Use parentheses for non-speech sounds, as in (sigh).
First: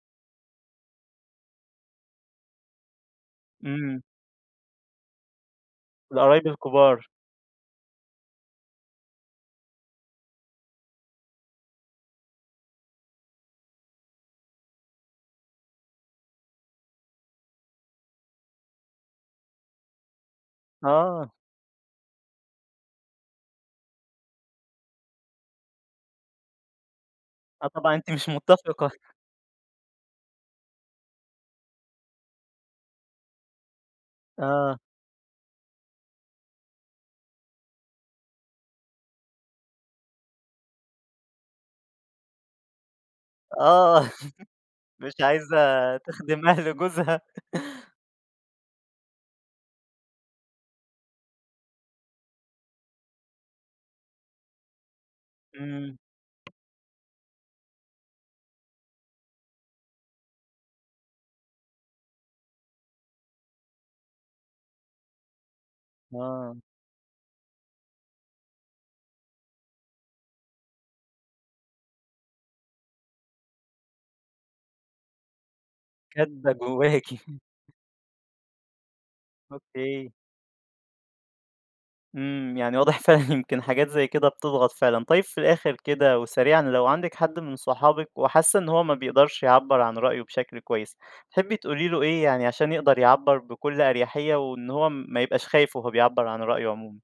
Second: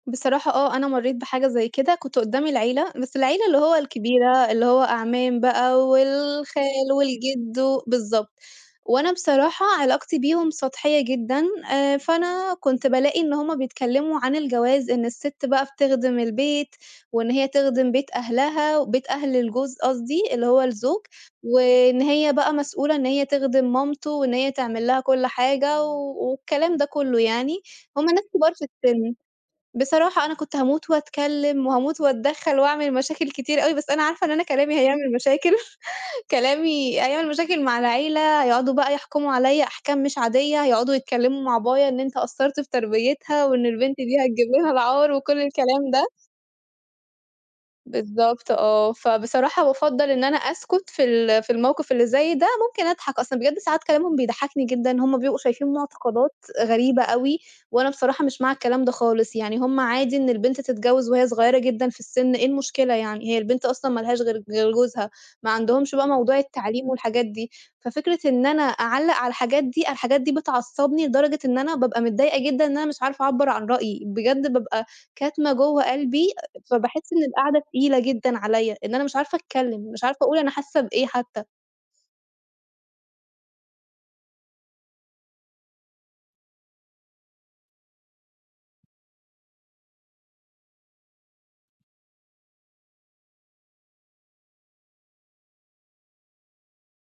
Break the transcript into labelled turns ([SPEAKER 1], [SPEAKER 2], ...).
[SPEAKER 1] بصراحة آه أنا مرّيت بحاجة زي كده، كنت قدّام العيلة بس العيلة اللي هو
[SPEAKER 2] إمم.
[SPEAKER 1] الكبيرة اللي هو أعمام بقى
[SPEAKER 2] القرايب
[SPEAKER 1] والخال
[SPEAKER 2] الكبار.
[SPEAKER 1] والجد و بالضبط، وأنا بصراحة علاقتي بيهُم سطحية جدًا، فأنا كنت بالاقي إن هُم بيتكلّموا عن الجواز إن الست بقى بتخدم البيت، وإن هي تخدم بيت أهلها بيت أهل الجوز قصدي، اللي هو الزوج،
[SPEAKER 2] آه.
[SPEAKER 1] وإن هي بقى مسؤولة إن هي تخدم مامته وإن هي تعمل لها كلّ حاجة، و والكلام ده كلّه يعني،
[SPEAKER 2] آه طبعًا
[SPEAKER 1] هُم
[SPEAKER 2] أنتِ
[SPEAKER 1] ناس
[SPEAKER 2] مش
[SPEAKER 1] كبار في
[SPEAKER 2] مُتفقة.
[SPEAKER 1] السن، بصراحة أنا كنت هاموت وأتكلّم وهاموت وأتدخّل وأعمل مشاكل كتير أوي بس أنا عارفة إن أنا كلامي
[SPEAKER 2] آه.
[SPEAKER 1] هيعمل مشاكل، (chuckles) كلامي هيعمل مشاكل مع العيلة هيقعدوا بقى يحكموا عليّا أحكام مش عادية، هيقعدوا يتكلّموا مع بابايا إن أنت قصّرت في تربيتها وإن البنت
[SPEAKER 2] آه،
[SPEAKER 1] دي هتجيب لنا
[SPEAKER 2] (chuckles)
[SPEAKER 1] العار،
[SPEAKER 2] مش
[SPEAKER 1] وكلّ
[SPEAKER 2] عايزة
[SPEAKER 1] الكلام ده
[SPEAKER 2] تخدم أهل جوزها.
[SPEAKER 1] بالضبط آه، فبصراحة بافضّل إن أنا أسكت في ال في الموقف اللي زي ده، ممكن أضحك أصل بجد ساعات كلامهم بيضحّكني جدًا، هُم بيبقوا شايفين
[SPEAKER 2] إمم.
[SPEAKER 1] مُعتقدات غريبة أوي، وأنا بصراحة مش مع الكلام ده خالص، يعني هُم عادي إن البنت تتجوّز وهي صغيّرة جدًا في السن، إيه المشكلة يعني! هي البنت أصلًا ما لهاش غير ج غير جوزها، ما عندهمش بقى موضوع
[SPEAKER 2] آه.
[SPEAKER 1] التعليم والحاجات دي، ففكرة إن أنا أعلّق على الحاجات دي، الحاجات دي بتعصّبني لدرجة إن أنا بابقى متضايقة جدًا إن أنا مش عارفة أعبّرعن رأيي، بجد بابقى كاتمة جوّه قلبي،
[SPEAKER 2] كاتمة جواكِ.
[SPEAKER 1] فباحس إن القعدة تقيلة جدًا عليّا، إن أنا مش عارفة أتكلّم مش
[SPEAKER 2] أوكي.
[SPEAKER 1] عارفة أقول أنا حاسّة بإيه حتّى.
[SPEAKER 2] إمم، يعني واضح فعلًا يمكن حاجات زي كده بتضغط فعلًا، طيّب في الآخر كده وسريعًا، لو عندِك حد من صحابِك وحاسّة إن هو ما بيقدرش يعبّر عن رأيه بشكل كويس، تحبّي تقولي له إيه يعني عشان يقدر يعبّر بكلّ أريحية، وإن هو ما يبقاش خايف وهو بيعبّر عن رأيه عمومًا؟